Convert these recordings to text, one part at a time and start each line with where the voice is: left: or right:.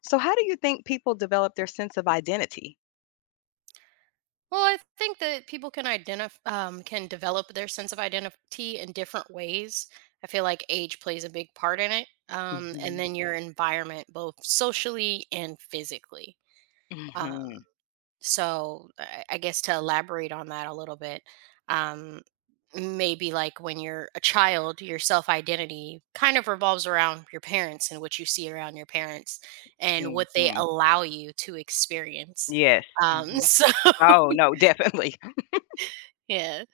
left: So, how do you think people develop their sense of identity?
right: Well, I think that people can develop their sense of identity in different ways. I feel like age plays a big part in it, and
left: Mhm.
right: then your environment, both socially and physically. Um,
left: Mhm.
right: so, I guess to elaborate on that a little bit, um, maybe like when you're a child, your self identity kind of revolves around your parents and what you see around your parents and what they
left: Mhm.
right: allow you to experience.
left: Yes. Mhm.
right: So,
left: Oh, no, definitely.
right: yeah.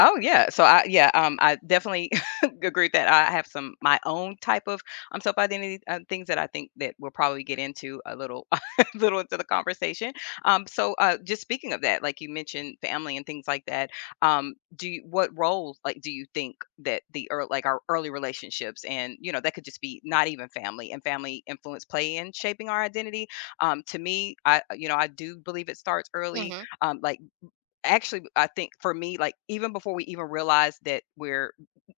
left: Oh, yeah. So I definitely agree with that. I have some my own type of self-identity things that I think that we'll probably get into a little little into the conversation. So, just speaking of that, like you mentioned family and things like that, what role like do you think that the ear like our early relationships and that could just be not even family and family influence play in shaping our identity? To me, I you know I do believe it starts early
right: Mhm.
left: um, like Actually, I think for me, like, even before we even realize that we're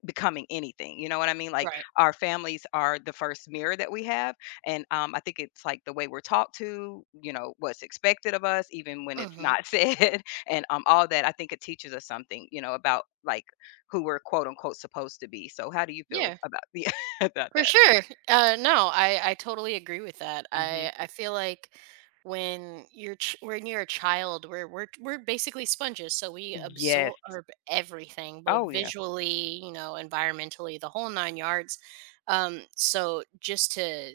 left: becoming anything, you know what I mean? Like,
right: Right.
left: our families are the first mirror that we have, and, I think it's, like, the way we're talked to, you know, what's expected of us, even when it's
right: Mhm.
left: not said, and, all that, I think it teaches us something, you know, about, like, who we're, quote, unquote, "supposed to be." So how do you feel
right: Yeah.
left: about the about
right: For
left: that?
right: sure. No, I totally agree with that.
left: Mhm.
right: I feel like when you're a child, we're basically sponges, so we
left: Yes.
right: absorb everything, both
left: Oh, yeah.
right: visually, you know, environmentally, the whole nine yards. So just to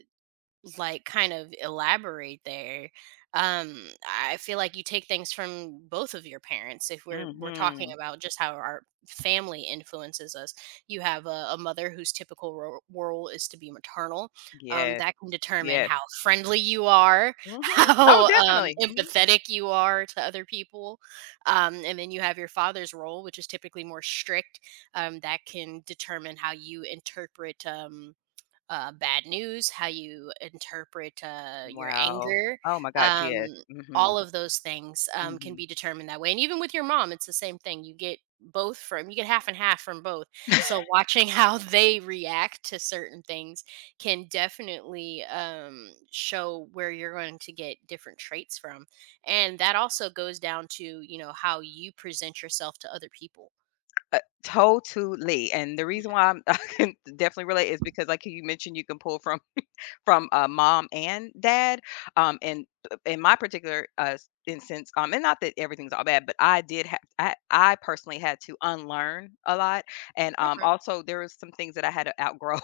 right: like kind of elaborate there, um I feel like you take things from both of your parents. If we're talking
left: Mhm.
right: about just how our family influences us, you have a mother whose typical role is to be maternal,
left: Yes,
right: that can determine
left: yes.
right: how friendly you are,
left: Mhm.
right: how
left: Oh, definitely. Mhm.
right: empathetic you are to other people, and then you have your father's role, which is typically more strict. That can determine how you interpret, bad news, how you interpret your
left: Wow.
right: anger.
left: Oh my gosh,
right: Um,
left: yes. Mhm,
right: all of those things can
left: mhm.
right: be determined that way. And even with your mom, it's the same thing. You get both from, you get half and half from both. So watching how they react to certain things can definitely show where you're going to get different traits from. And that also goes down to, you know, how you present yourself to other people.
left: Totally, and the reason
right: Yeah.
left: why I'm I can definitely relate is because, like you mentioned, you can pull from mom and dad, and in my particular, s instance, and not that everything's all bad, but I did have I personally had to unlearn a lot, and,
right: Okay.
left: also there was some things that I had to outgrow.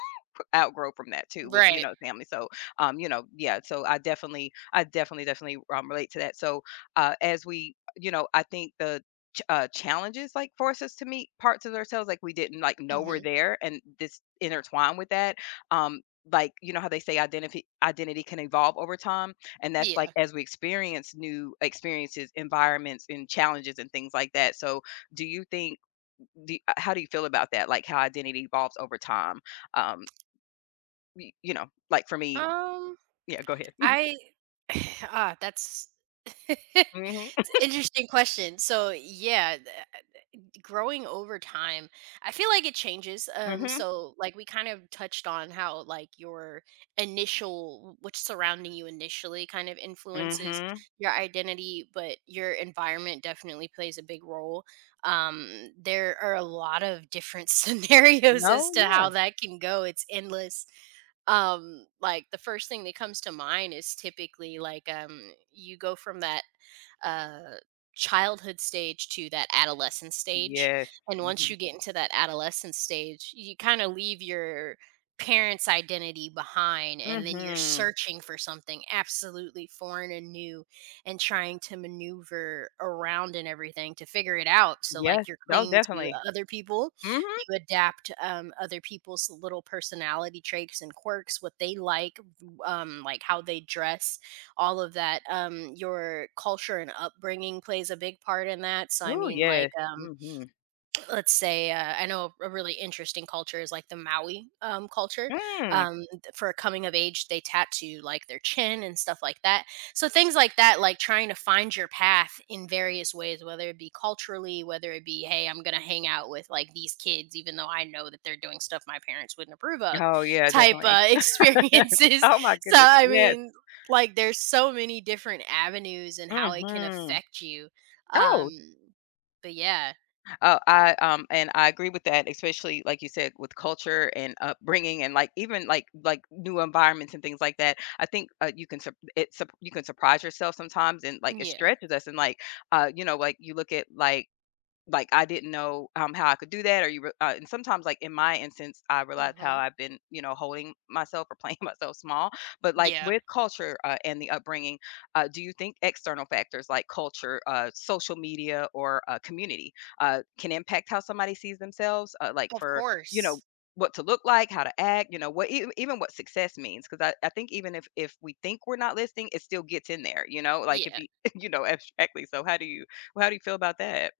left: outgrow from that too with
right: Right.
left: family so you know so I definitely relate to that so as we I think the challenges like force us to meet parts of ourselves like we didn't like know we're
right: Hmm.
left: there and this intertwine with that um like you know how they say identity can evolve over time and that's like
right: Yeah.
left: as we experience new experiences environments and challenges and things like that so do you think how do you feel about that like how identity evolves over time um Y you know, like for me
right: Um,
left: yeah, go ahead.
right: I ah, That's it's an
left: Mhm,
right: interesting question. So yeah, growing over time, I feel like it changes.
left: mhm,
right: So like we kind of touched on how like your initial, what's surrounding you initially, kind of influences
left: mhm.
right: your identity, but your environment definitely plays a big role. um there are a lot of different scenarios as
left: No,
right: to
left: yeah.
right: how that can go. It's endless. Like the first thing that comes to mind is typically like, you go from that uh, childhood stage to that adolescent stage,
left: Yes.
right: and once you
left: Mhm.
right: get into that adolescent stage, you kinda leave your parents' identity behind, and then you're
left: Mhm.
right: searching for something absolutely foreign and new and trying to maneuver around and everything to figure it out. So,
left: Yes.
right: like, you're
left: Oh,
right: clinging to
left: definitely.
right: other people,
left: Mhm.
right: you adapt, other people's little personality traits and quirks, what they like, how they dress, all of that. Your culture and upbringing plays a big part in that. So I
left: Oh
right: mean, like,
left: yes. Mhm.
right: let's say, I know a really interesting culture is like the Maui culture.
left: Mm.
right: For a coming of age, they tattoo like their chin and stuff like that. So things like that, like trying to find your path in various ways, whether it be culturally, whether it be, hey, I'm gonna hang out with like these kids even though I know that they're doing stuff my parents wouldn't approve of
left: Oh, yeah,
right: type
left: definitely.
right: experiences.
left: Oh my
right: So
left: goodness,
right: I
left: yes.
right: mean, like there's so many different avenues and how it can
left: Mhm.
right: affect you. um
left: Oh
right: but yeah.
left: Oh, I and I agree with that, especially like you said, with culture and upbringing, and like even like new environments and things like that. I think you can sup it sup you can surprise yourself sometimes, and like it
right: Yeah.
left: stretches us. And like you know, like you look at like I didn't know, how I could do that or you re and sometimes, like, in my instance, I realized how
right: Mhm.
left: I've been, you know, holding myself or playing myself small, but, like,
right: Yeah,
left: with culture, and the upbringing, do you think external factors like culture, social media, or, community, can impact how somebody sees themselves? Like,
right: of
left: for, you know,
right: course.
left: what to look like, how to act, you know, what even what success means? Because I think even if we think we're not listening, it still gets in there, you know, like, if
right: Yeah,
left: you you know, abstractly, so how do you feel about that?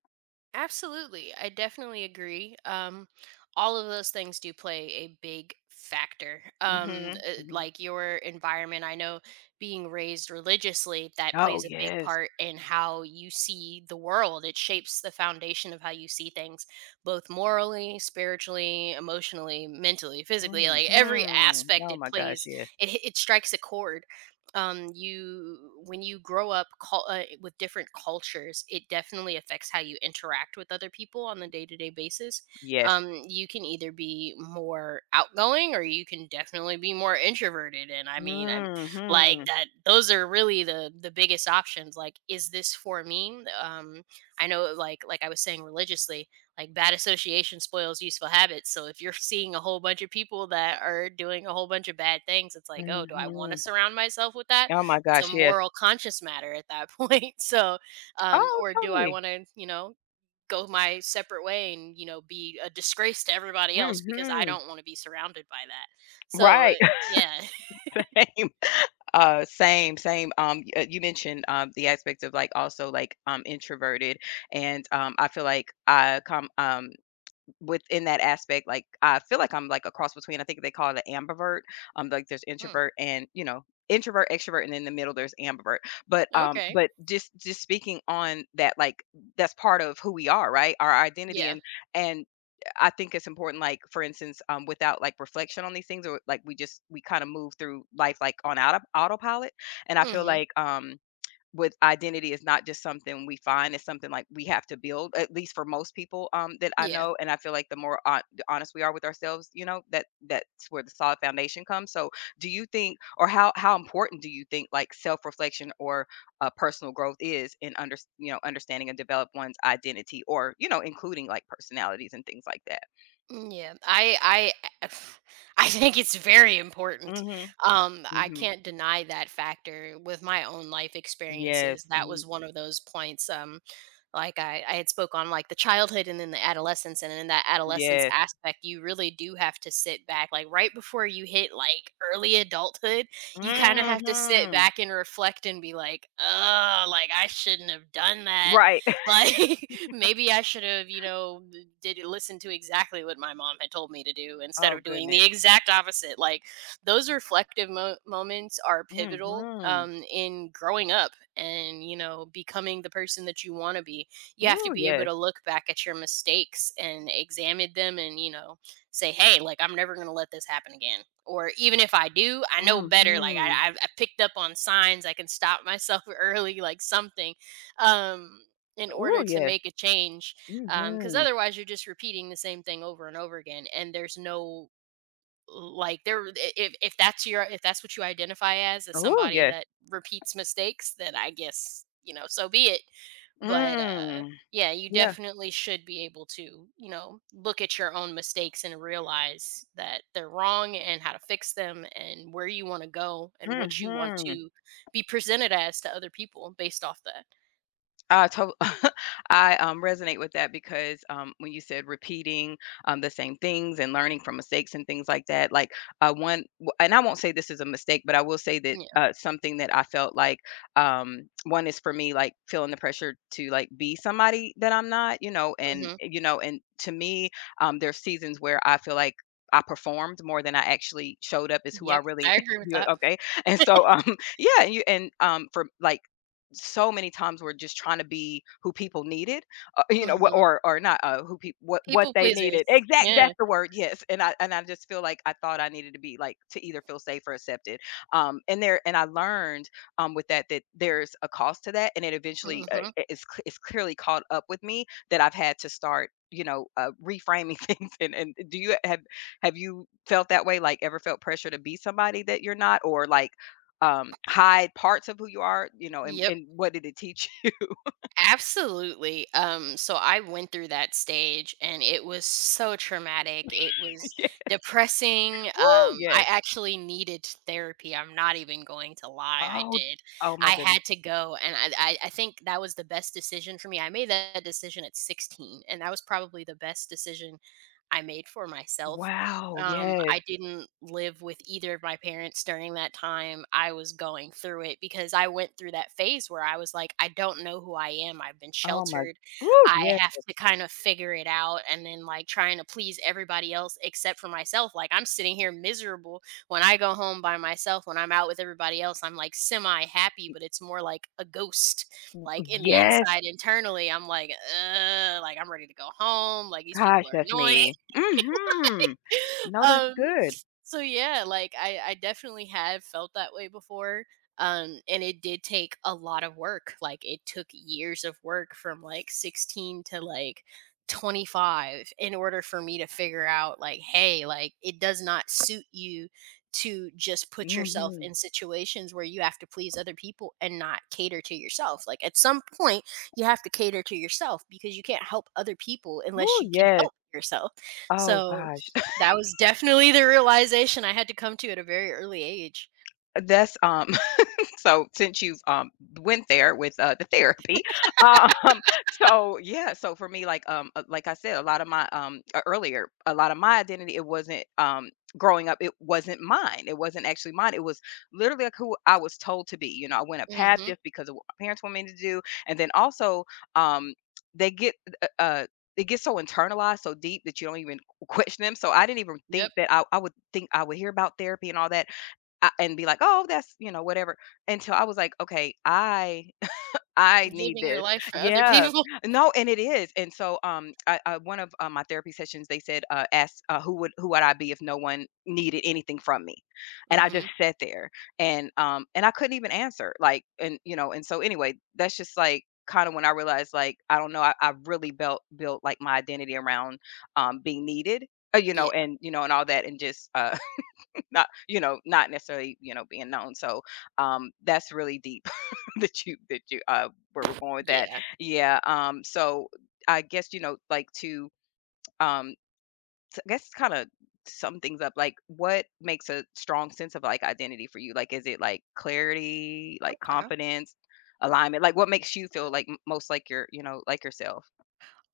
right: absolutely. I definitely agree. All of those things do play a big factor.
left: Mhm, mhm.
right: Like your environment. I know being raised religiously, that
left: Oh,
right: plays a big
left: yes.
right: part in how you see the world. It shapes the foundation of how you see things, both morally, spiritually, emotionally, mentally, physically. Like every
left: Mhm.
right: aspect,
left: Oh
right: it
left: my gosh,
right: plays.
left: yes.
right: It strikes a chord. You When you grow up with different cultures, it definitely affects how you interact with other people on the day-to-day basis.
left: Yes.
right: You can either be more outgoing or you can definitely be more introverted, and I mean, I'm like
left: Mhm.
right: that. Those are really the biggest options, like is this for me. I know, like I was saying, religiously, like bad association spoils useful habits. So if you're seeing a whole bunch of people that are doing a whole bunch of bad things, it's like, oh, do I want to
left: Mhm.
right: surround myself with that?
left: Oh my
right: It's a
left: gosh, yes.
right: moral conscious matter at that point. So,
left: Oh,
right: or do I
left: totally.
right: want to, you know, go my separate way and, you know, be a disgrace to everybody else because I
left: Mhm.
right: don't want to be surrounded by that. So
left: Right.
right: yeah.
left: Same. Same, same. Y you mentioned, the aspect of, like, also, like, introverted, and, I feel like I come, within that aspect, like, I feel like I'm, like, a cross between I think they call it an ambivert, like, there's
right: Hmm.
left: introvert and, you know, introvert, extrovert, and in the middle there's ambivert, but,
right: Okay.
left: just speaking on that, like, that's part of who we are, right? Our identity,
right: Yeah.
left: and and I think it's important, like, for instance, without, like, reflection on these things or, like, we just we kinda move through life, like, on auto autopilot, and I feel
right: Hmm.
left: like, with identity is not just something we find, it's something like we have to build, at least for most people that I
right: Yeah.
left: know. And I feel like the more the honest we are with ourselves, you know, that that's where the solid foundation comes. So, do you think, or how important do you think like self reflection or personal growth is in understanding and develop one's identity, or you know, including like personalities and things like that?
right: Yeah, I I think it's very important.
left: Mm-hmm.
right: I
left: Mm-hmm.
right: can't deny that factor with my own life
left: Yes.
right: experiences. That
left: Mm-hmm.
right: was one of those points. Like I had spoke on like the childhood and then the adolescence, and in that adolescence
left: Yes.
right: aspect, you really do have to sit back. Like right before you hit like early adulthood, you kind of have to sit
left: Mm-hmm.
right: back and reflect and be like, oh, like I shouldn't have done that.
left: Right.
right: Like maybe I should have, you know, did listen to exactly what my mom had told me to do instead
left: Oh
right: of doing the
left: goodness.
right: exact opposite. Like those reflective moments are pivotal
left: Mm-hmm.
right: in growing up and, you know, becoming the person that you want to be. You have to
left: Oh
right: be able
left: yes.
right: to look back at your mistakes and examine them and, you know, say, hey, like I'm never going to let this happen again. Or even if I do, I know better. Like
left: Mhm.
right: I picked up on signs. I can stop myself early, like something. Um, in order
left: Oh
right: to
left: yes.
right: make a change, because
left: Mhm.
right: otherwise you're just repeating the same thing over and over again, and there's no, if, that's your if that's what you identify as
left: Oh
right: somebody
left: yes.
right: that repeats mistakes, then I guess, you know, so be it. But
left: Mm.
right: yeah, you
left: Yeah.
right: definitely should be able to, you know, look at your own mistakes and realize that they're wrong and how to fix them and where you want to go and what you want
left: Mhm.
right: to be presented as to other people based off that.
left: I to- I resonate with that because when you said repeating the same things and learning from mistakes and things like that, like one, and I won't say this is a mistake, but I will say that something that I felt like one is for me, like feeling the pressure to like be somebody that I'm not,
right: Yeah.
left: you know, and to me, there's seasons where I feel like, I performed more than I actually showed up as who I
right: Yep,
left: really
right: I agree with
left: you
right: that.
left: okay. And so yeah, and you and for like so many times we're just trying to be who people needed, you know, wh-
right: Mhm.
left: or or not who people what
right: People
left: they
right: pleasers.
left: needed. Exact,
right: Yeah.
left: that's the word. Yes, and I just feel like I thought I needed to be like to either feel safe or accepted. And there and I learned with that there's a cost to that, and it eventually
right: Mhm.
left: it's it's clearly caught up with me that I've had to start reframing things and do you have you felt that way like ever felt pressure to be somebody that you're not or like hide parts of who you are, you know, and
right: Yep,
left: and what did it teach you?
right: absolutely. So I went through that stage and it was so traumatic. It was
left: Yeah.
right: depressing.
left: Woo,
right: I
left: yes.
right: actually needed therapy. I'm not even going to lie, I
left: Oh,
right: did.
left: oh my
right: I
left: goodness.
right: had to go, and I think that was the best decision for me. I made that decision at 16, and that was probably the best decision I made for myself.
left: Wow, yes.
right: I didn't live with either of my parents during that time. I was going through it because I went through that phase where I was like, I don't know who I am. I've been
left: Oh my
right: sheltered.
left: Woo,
right: I
left: yes.
right: have to kind of figure it out. And then, like, trying to please everybody else except for myself. Like, I'm sitting here miserable when I go home by myself. When I'm out with everybody else, I'm like semi happy, but it's more like a ghost. Like, in the
left: Yes.
right: inside, internally, I'm like, ugh, like, I'm ready to go home. Like, these people
left: Gosh,
right: are
left: that's
right: annoying.
left: me. Mm Mhm. No, that's
right: um
left: good.
right: so yeah, like I definitely have felt that way before. And it did take a lot of work. Like it took years of work from like 16 to like 25 in order for me to figure out, like, hey, like it does not suit you to just
left: Mm
right: put yourself
left: Mhm.
right: in situations where you have to please other people and not cater to yourself. Like at some point you have to cater to yourself because you can't help other people unless
left: Woo,
right: you can
left: yes.
right: help yourself.
left: Oh
right: So
left: gosh.
right: that was definitely the realization I had to come to at a very early age.
left: That's, so since you've went there with the therapy um so yeah so for me like I said a lot of my earlier a lot of my identity it wasn't growing up it wasn't mine it wasn't actually mine it was literally like who I was told to be you know I went a path
right: Mhm.
left: just because of what my parents wanted me to do and then also um they get uh uh, it gets so internalized so deep that you don't even question them so I didn't even
right: Yep.
left: think that I would think I would hear about therapy and all that I, and be like, "Oh, that's, you know, whatever." Until I was like, "Okay, I I need
right: Living your
left: this."
right: life for other
left: Yeah.
right: people.
left: No, and it is. And so I one of my therapy sessions they said asked who would I be if no one needed anything from me. And I
right: Mhm.
left: just sat there and I couldn't even answer like and you know, and so anyway, that's just like kind of when I realized like I don't know, I really built like my identity around being needed.
right: Yeah.
left: You know, and all that, and just not you know not necessarily you know being known so that's really deep that you where we're going with that
right: Yeah.
left: yeah so I guess you know like to um I guess kind of sum things up like what makes a strong sense of like identity for you like is it like clarity like
right: Okay.
left: confidence alignment like what makes you feel like most like your you know like yourself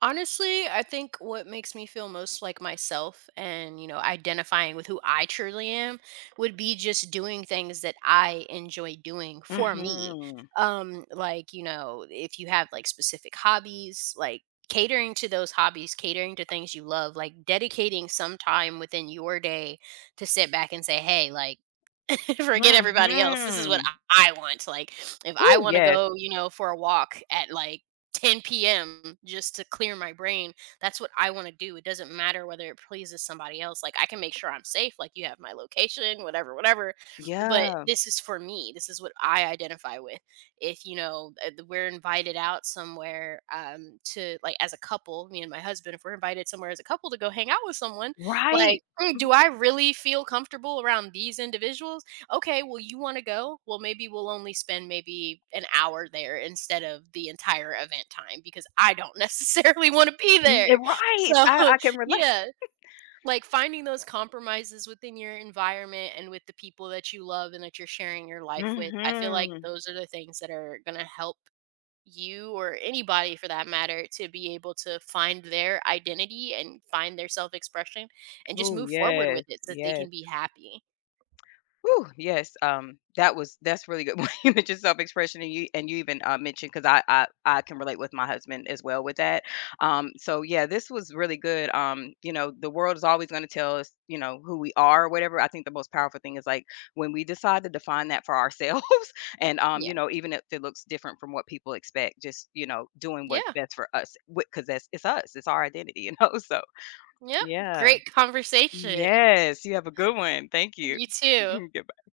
right: Honestly, I think what makes me feel most like myself and, you know, identifying with who I truly am would be just doing things that I enjoy doing for me.
left: mm-hmm
right: Like, you know, if you have like specific hobbies, like catering to those hobbies, catering to things you love, like dedicating some time within your day to sit back and say, "Hey, like forget everybody else. This is
left: mm-hmm
right: what I want." Like, if I
left: oh
right: want to
left: yes
right: go, you know, for a walk at like 10 p.m. just to clear my brain, that's what I want to do. It doesn't matter whether it pleases somebody else. Like, I can make sure I'm safe. Like, you have my location, whatever, whatever. But
left: yeah
right: this is for me. This is what I identify with. If, you know, we're invited out somewhere to, like, as a couple, me and my husband, if we're invited somewhere as a couple to go hang out with someone, like,
left: right
right: mm, do
left: Mhm.
right: I really feel comfortable around these individuals? Okay, well, you want to go? Well, maybe we'll only spend maybe an hour there instead of the entire event time because I don't necessarily want to be
left: Yeah,
right: there.
left: right.
right: So,
left: I, I can relate.
right: yeah, like finding those compromises within your environment and with the people that you love and that you're sharing your life with, I feel
left: Mhm.
right: like those are the things that are going to help you or anybody for that matter to be able to find their identity and find their self expression and just
left: Oh,
right: move forward with
left: yes,
right: it so that they can
left: yes.
right: be happy.
left: Ooh, yes, that's really good when you mentioned self-expression and you even, mentioned because I I can relate with my husband as well with that. So, yeah, this was really good, you know, the world is always gonna tell us, you know, who we are or whatever. I think the most powerful thing is, like, when we decide to define that for ourselves and,
right: Yeah.
left: you know, even if it looks different from what people expect, just, you know, doing what's
right: Yeah.
left: best for us, because that's it's us, it's our identity, you know, so
right: Yep,
left: Yeah.
right: great conversation.
left: Yes, you have a good one. Thank you.
right: You too.
left: Goodbye.